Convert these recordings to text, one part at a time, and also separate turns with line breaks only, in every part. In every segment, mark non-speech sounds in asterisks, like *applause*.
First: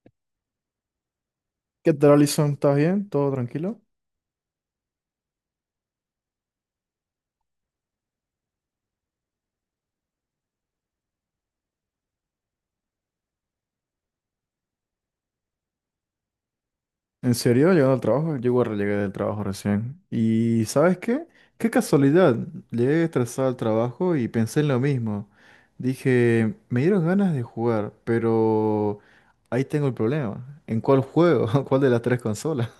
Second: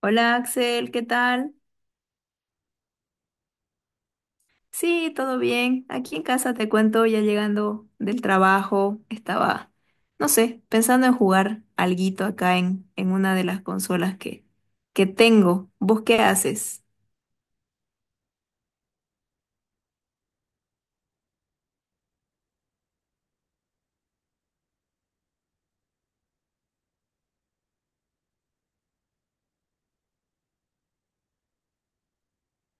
Hola Axel, ¿qué tal?
¿Qué tal, Alison? ¿Estás bien? ¿Todo tranquilo?
Sí, todo bien. Aquí en casa te cuento, ya llegando del trabajo, estaba, no sé, pensando en jugar alguito acá en una de las consolas que tengo. ¿Vos qué haces?
¿En serio? Llegando al trabajo. Yo igual llegué del trabajo recién. ¿Y sabes qué? Qué casualidad. Llegué estresado al trabajo y pensé en lo mismo. Dije, me dieron ganas de jugar, pero ahí tengo el problema. ¿En cuál juego? *laughs* ¿Cuál de las tres consolas?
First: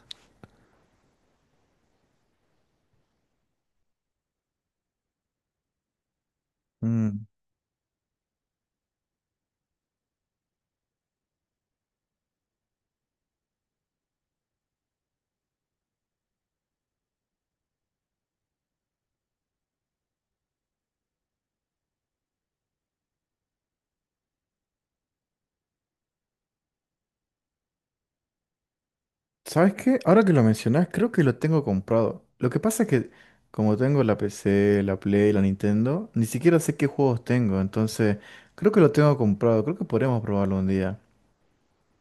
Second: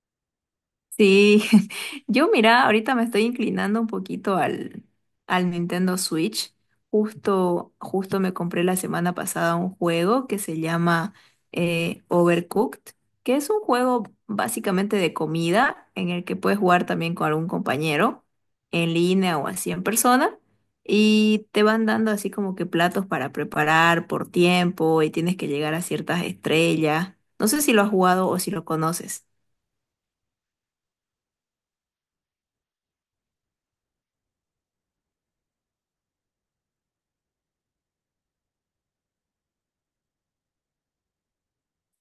Sí, *laughs* yo mira, ahorita me estoy inclinando un poquito al Nintendo Switch.
Mm.
Justo me compré la semana pasada un juego que se llama Overcooked, que es un juego básicamente de comida en el que puedes jugar también con algún compañero en línea o así en persona. Y te van dando así como que platos para preparar por tiempo y tienes que llegar a ciertas estrellas. No sé si lo has jugado o si lo conoces.
¿Sabes qué? Ahora que lo mencionás, creo que lo tengo comprado. Lo que pasa es que como tengo la PC, la Play, la Nintendo, ni siquiera sé qué juegos tengo, entonces creo que lo tengo comprado, creo que podremos probarlo un día.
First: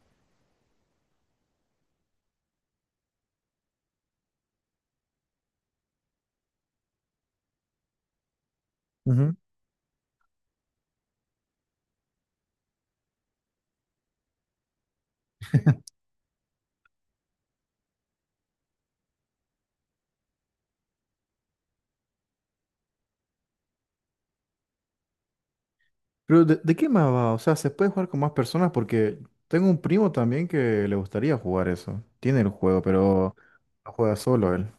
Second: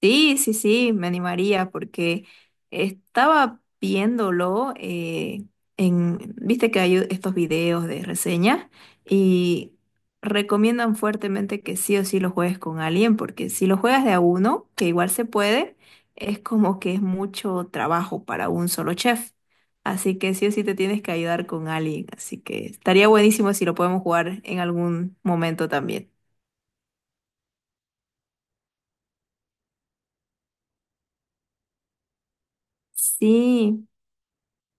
Sí, me animaría porque estaba viéndolo en, viste que hay estos videos de reseñas
Ujú.
y recomiendan fuertemente que sí o sí lo juegues con alguien porque si lo juegas de a uno, que igual se puede, es como que es mucho trabajo para un solo chef. Así que sí o sí te tienes que ayudar con alguien. Así que estaría buenísimo si lo podemos jugar en algún momento también.
Pero ¿de qué más va? O sea, ¿se puede jugar con más personas? Porque tengo un primo también que le gustaría jugar eso. Tiene el juego, pero
Sí.
lo juega solo él.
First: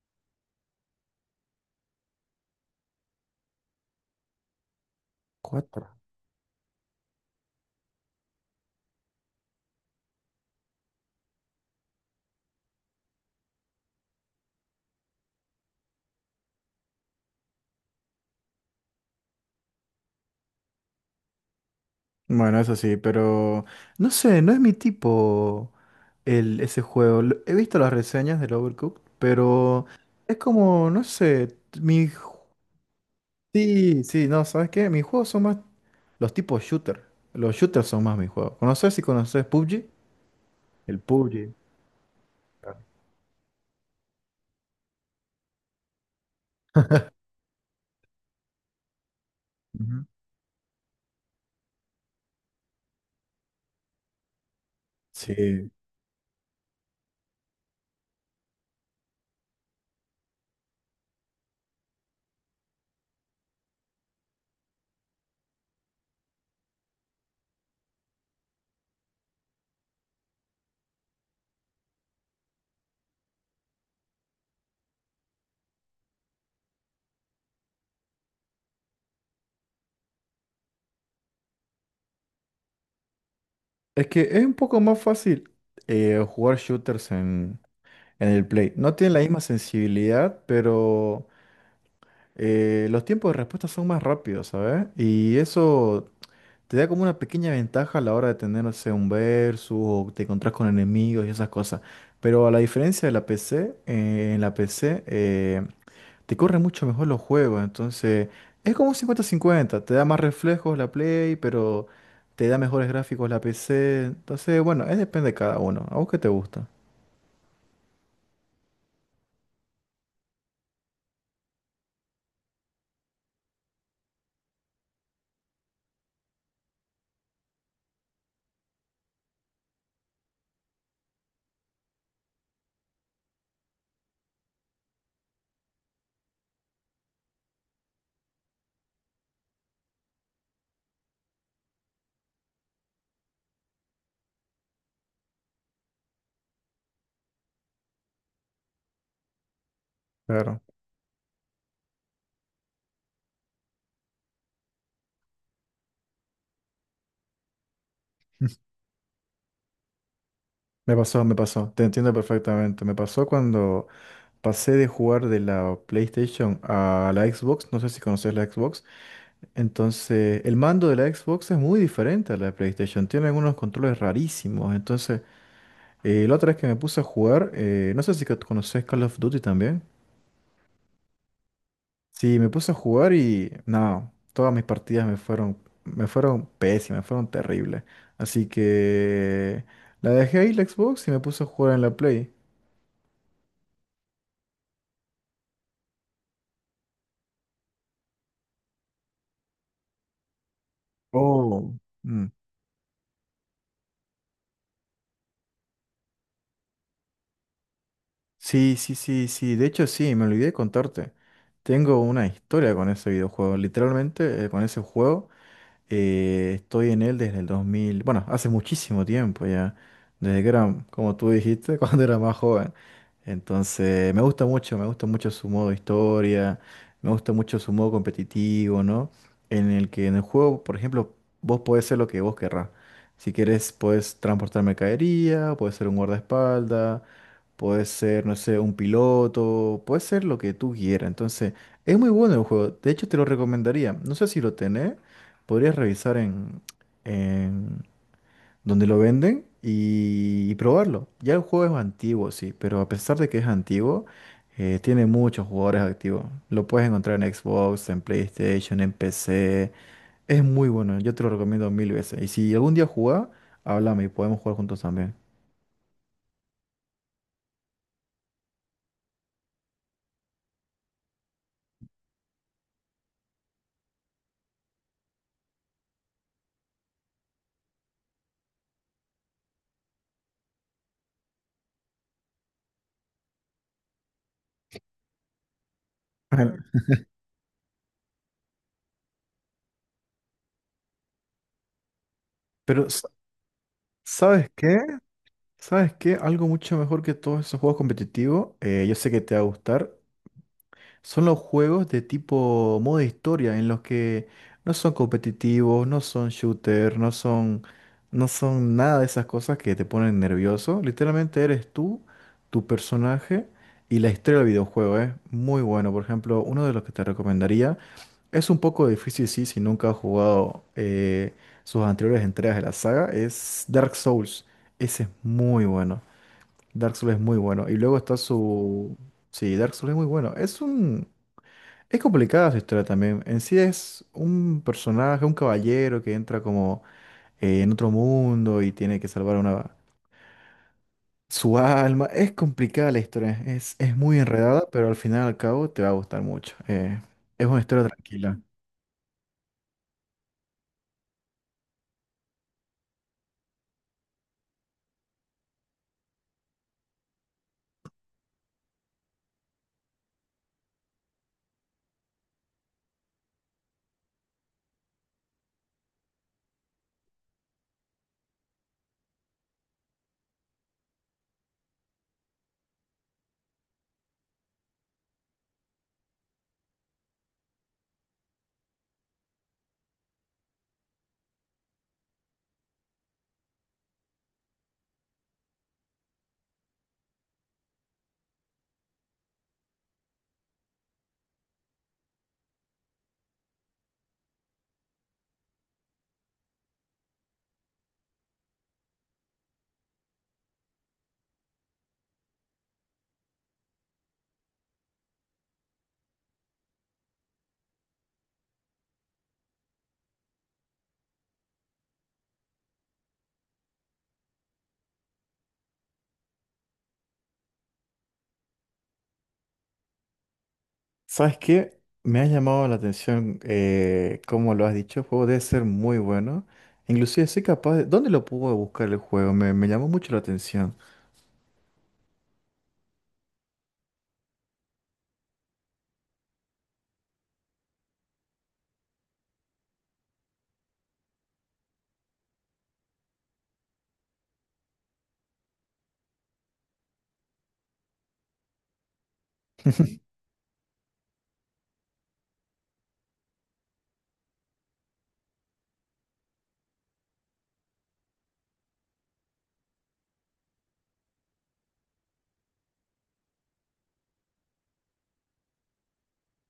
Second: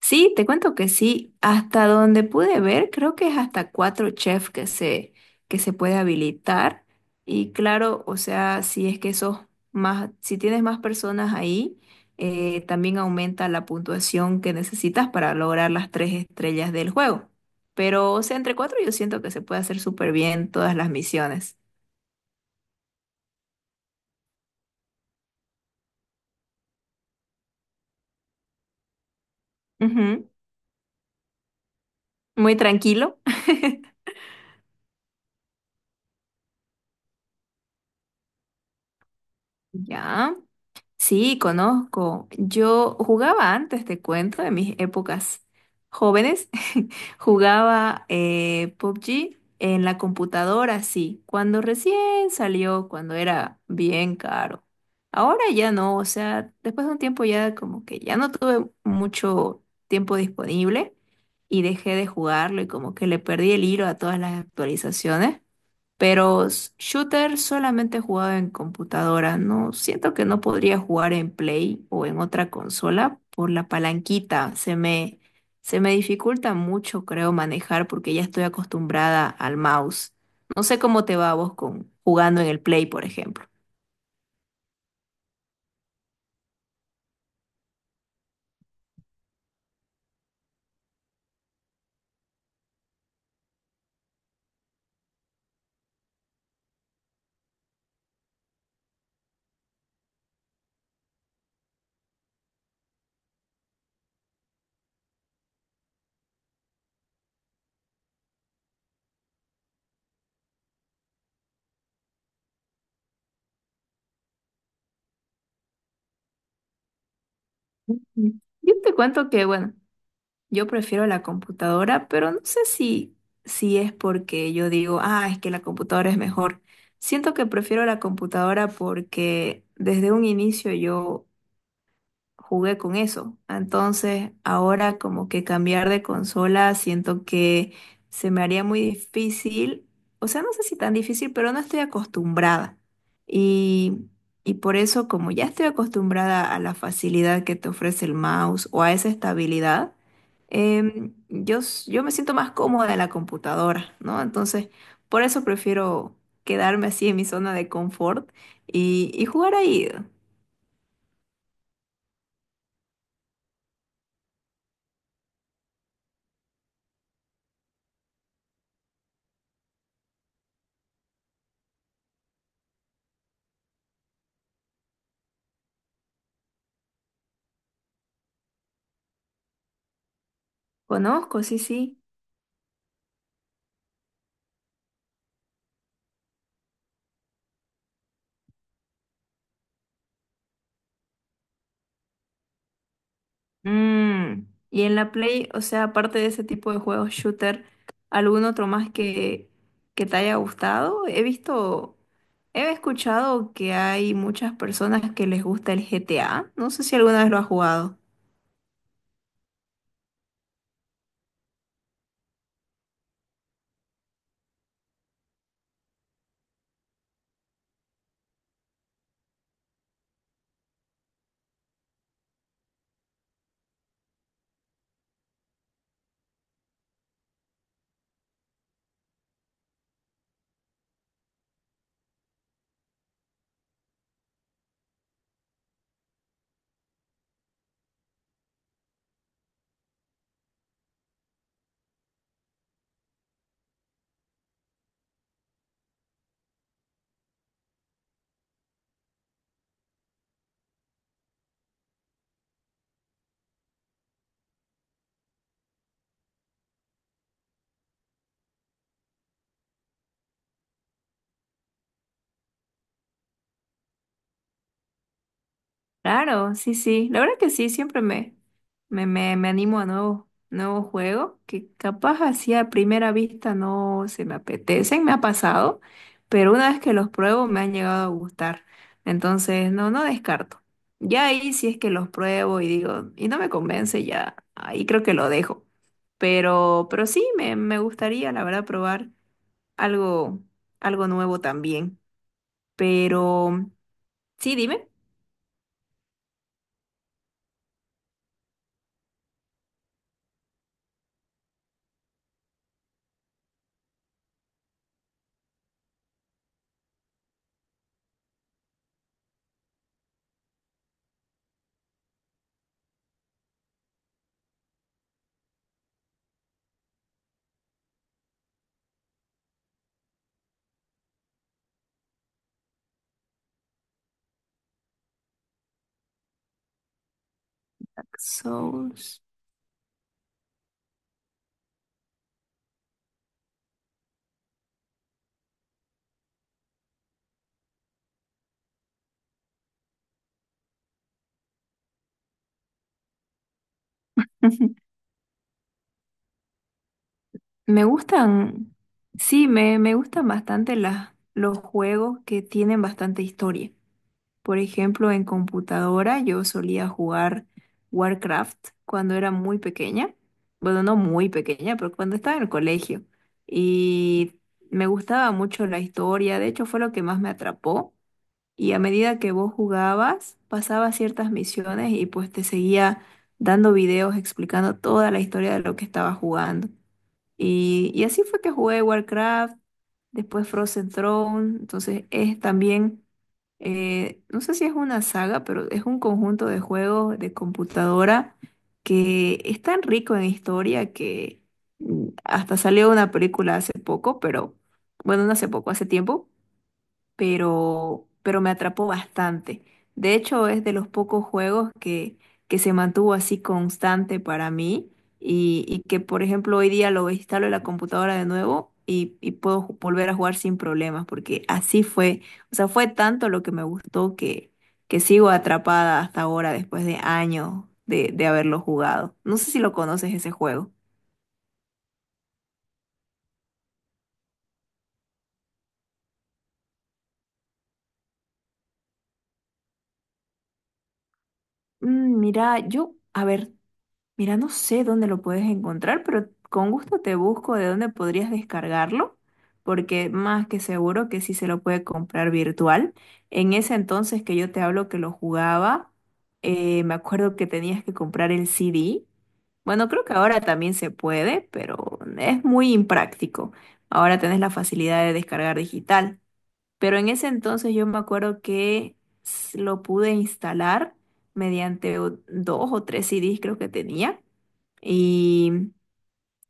Sí, te cuento que sí. Hasta donde pude ver, creo que es hasta cuatro chefs que se puede
Cuatro.
habilitar. Y claro, o sea, si es que sos más, si tienes más personas ahí, también aumenta la puntuación que necesitas para lograr las tres estrellas del juego. Pero, o sea, entre cuatro yo siento que se puede hacer súper bien todas las misiones.
Bueno, eso sí, pero no sé, no es mi tipo. El, ese juego. He visto las reseñas del Overcooked, pero
Ujú.
es como, no sé,
Muy tranquilo. *laughs*
Sí, sí, no, ¿sabes qué? Mis juegos son más los tipos shooter. Los shooters son más mis juegos. ¿Conoces si conoces PUBG?
Ya.
El
Sí,
PUBG.
conozco.
Claro.
Yo jugaba antes, te cuento, en mis épocas jóvenes. *laughs* Jugaba PUBG en la
Ujú.
computadora, sí, cuando recién salió, cuando era bien caro. Ahora
Sí.
ya no, o sea, después de un tiempo ya como que ya no tuve mucho tiempo disponible y dejé de jugarlo y como que le perdí el hilo a todas las actualizaciones. Pero shooter solamente he jugado en computadora, no siento que no podría jugar en Play o en otra consola por la palanquita. Se me dificulta mucho, creo, manejar porque ya estoy acostumbrada al mouse. No sé cómo te va a vos con jugando en el Play, por ejemplo.
Es que es un poco más fácil jugar shooters en el Play. No tiene la misma sensibilidad, pero los tiempos de respuesta son más rápidos, ¿sabes? Y eso te da como una pequeña ventaja a la hora de tener, no sé, un versus o te encontrás con enemigos y esas cosas. Pero a la diferencia de la PC, en la PC te corre mucho mejor los juegos. Entonces es como un cincuenta cincuenta. Te da más reflejos la Play, pero te da mejores gráficos la PC. Entonces, bueno, es depende de cada uno. ¿A vos qué te gusta?
Ujú. Yo te cuento que, bueno, yo prefiero la computadora, pero no sé si es porque yo digo, ah, es que la computadora es mejor. Siento que prefiero la computadora porque desde un inicio yo jugué con eso. Entonces, ahora como que cambiar de consola, siento que se me haría muy difícil, o sea, no sé si tan difícil, pero no estoy acostumbrada. Y, y por eso, como ya estoy acostumbrada a la facilidad que te ofrece el mouse o a esa estabilidad,
Claro.
yo me siento más cómoda en la computadora, ¿no? Entonces, por eso prefiero quedarme así en mi zona de confort y jugar ahí.
Me pasó. Te entiendo perfectamente. Me pasó cuando pasé de jugar de la PlayStation a la Xbox. No sé si conoces la Xbox. Entonces, el mando de la Xbox es muy diferente a la de PlayStation. Tiene algunos controles rarísimos. Entonces, la otra vez que me puse a jugar, no sé si que conoces Call of Duty también.
Conozco, sí, sí.
Sí, me puse a jugar y no, todas mis partidas me fueron pésimas, fueron terribles. Así que la dejé ahí la Xbox y me puse a jugar en la Play.
Mm. Y en la Play, o sea, aparte de ese tipo de juegos shooter, ¿algún otro más que te haya gustado? He
Oh.
visto,
Mm.
he escuchado que hay muchas personas que les gusta el GTA. No sé si alguna vez lo has jugado.
Sí, sí, sí, sí. De hecho, sí, me olvidé de contarte. Tengo una historia con ese videojuego. Literalmente, con ese juego. Estoy en él desde el 2000, bueno, hace muchísimo tiempo ya, desde que era, como tú dijiste, *laughs* cuando era más joven. Entonces, me gusta mucho su modo historia, me gusta mucho su modo competitivo, ¿no? En el juego, por ejemplo, vos podés ser lo que vos querrás. Si querés, puedes transportar mercadería, puedes ser un guardaespaldas, puedes ser, no sé, un piloto, puedes ser lo que tú quieras. Entonces, es muy bueno el juego. De hecho, te lo recomendaría. No sé si lo tenés, podrías revisar en donde lo venden y probarlo. Ya el juego es antiguo, sí, pero a pesar de que es antiguo, tiene muchos jugadores activos. Lo puedes encontrar en Xbox, en PlayStation, en PC. Es muy bueno, yo te lo recomiendo mil veces. Y si algún día jugás, háblame y podemos jugar juntos también.
Claro, sí, sí. La verdad que sí, siempre me animo a nuevos juegos que capaz así a primera vista no se me apetecen, me ha pasado, pero una vez que los pruebo me han llegado a gustar. Entonces, no descarto. Ya ahí si es que los pruebo y digo, y no me convence, ya ahí creo que lo dejo.
Ajá.
Pero sí, me gustaría, la verdad, probar algo, algo nuevo también.
Pero, sa-
Pero,
¿Sabes
sí,
qué?
dime.
¿Sabes qué? Algo mucho mejor que todos esos juegos competitivos, yo sé que te va a gustar. Son los juegos de tipo modo historia en los que no son competitivos, no son shooter, no son nada de esas cosas que te ponen nervioso. Literalmente eres tú, tu personaje y la historia del videojuego es muy bueno. Por ejemplo, uno de los que te recomendaría es un poco difícil, sí, si nunca has jugado sus anteriores entregas de la saga, es Dark Souls. Ese es muy bueno. Dark Souls es muy bueno. Y luego está su...
Souls.
Sí, Dark Souls es muy bueno. Es un... Es complicada su historia también. En sí es un personaje, un caballero que entra como en otro mundo y tiene que salvar una, su alma. Es complicada la historia, es muy enredada, pero
*laughs*
al final al cabo te va a gustar mucho. Es una
Me
historia tranquila.
gustan, sí, me gustan bastante los juegos que tienen bastante historia. Por ejemplo, en computadora yo solía jugar Warcraft cuando era muy pequeña. Bueno, no muy pequeña, pero cuando estaba en el colegio. Y me gustaba mucho la historia, de hecho fue lo que más me atrapó. Y a medida que vos jugabas, pasabas ciertas misiones y pues te seguía dando videos explicando toda la historia de lo que estabas jugando. Y así fue que jugué Warcraft, después Frozen Throne, entonces es también, no sé si es una saga, pero es un conjunto de juegos de computadora que es tan rico en historia que hasta salió una película hace poco, pero bueno, no hace poco, hace tiempo pero me atrapó bastante. De hecho, es de los pocos juegos que se mantuvo así constante para mí y que, por ejemplo, hoy día lo instalo en la computadora de nuevo y puedo volver a jugar sin problemas, porque así fue, o sea, fue tanto lo que me gustó que sigo atrapada hasta ahora, después de años de haberlo jugado. No sé si lo conoces ese juego.
¿Sabes qué? Me ha llamado la atención, como lo has dicho, el juego debe ser muy bueno. Inclusive soy capaz de... ¿Dónde lo puedo buscar el juego? Me llamó mucho la atención.
Mm, mira, yo, a ver. Mira, no sé dónde lo puedes encontrar, pero con gusto te busco de dónde podrías descargarlo, porque más que seguro que sí se lo puede comprar virtual. En ese entonces que yo te hablo que lo jugaba, me acuerdo que tenías que comprar el CD. Bueno, creo
*laughs*
que ahora también se puede, pero es muy impráctico. Ahora tenés la facilidad de descargar digital. Pero en ese entonces yo me acuerdo que lo pude instalar mediante dos o tres CDs creo que tenía. Y,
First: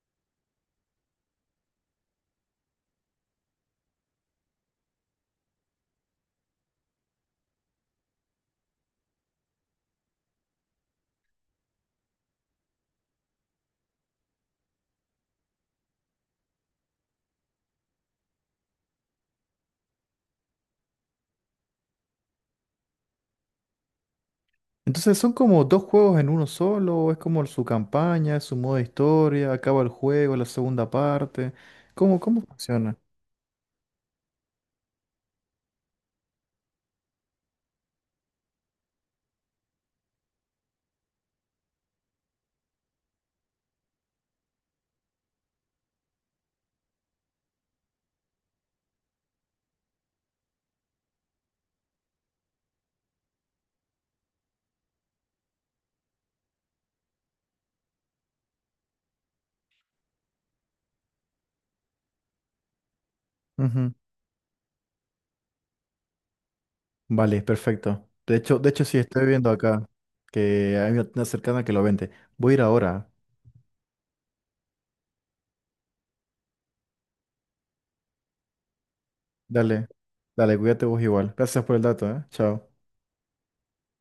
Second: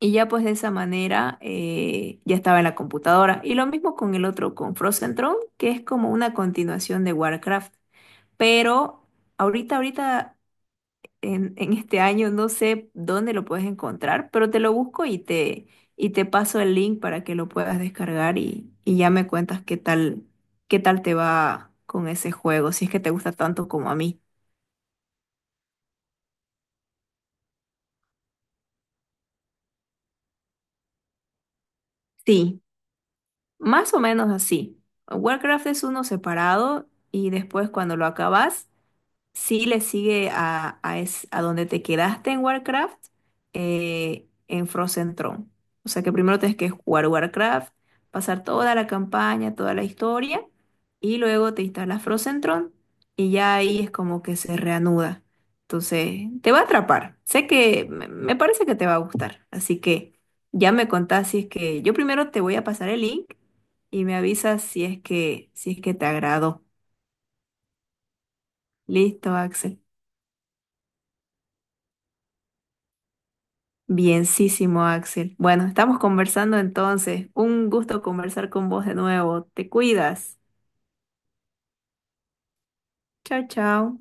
y ya pues de esa manera ya estaba en la computadora. Y lo mismo con el otro, con Frozen Throne, que es como una continuación de Warcraft. Pero ahorita, en este año, no sé dónde lo puedes encontrar, pero te lo busco y te paso el link para que lo puedas descargar y ya me cuentas qué tal te va con ese juego, si es que te gusta tanto como a mí.
Entonces son como dos juegos en uno solo, es como su campaña, es su modo de historia, acaba el juego, la segunda parte. ¿Cómo
Sí.
funciona?
Más o menos así. Warcraft es uno separado y después cuando lo acabas, sí le sigue a donde te quedaste en Warcraft, en Frozen Throne. O sea que primero tienes que jugar Warcraft, pasar toda la campaña, toda la historia, y luego te instalas Frozen Throne, y ya ahí es como que se reanuda. Entonces, te va a atrapar. Sé que me parece que te va a gustar. Así que ya me contás si es que yo primero te voy a pasar el link
Ujú.
y me avisas si es que, si es que te agradó.
Vale, perfecto. De hecho sí, estoy
Listo,
viendo
Axel.
acá que hay una tienda cercana que lo vende. Voy a ir ahora.
Bienísimo, Axel. Bueno, estamos conversando entonces. Un gusto conversar con vos de nuevo. Te
Dale,
cuidas.
dale, cuídate vos igual. Gracias por el dato, ¿eh? Chao.
Chao, chao.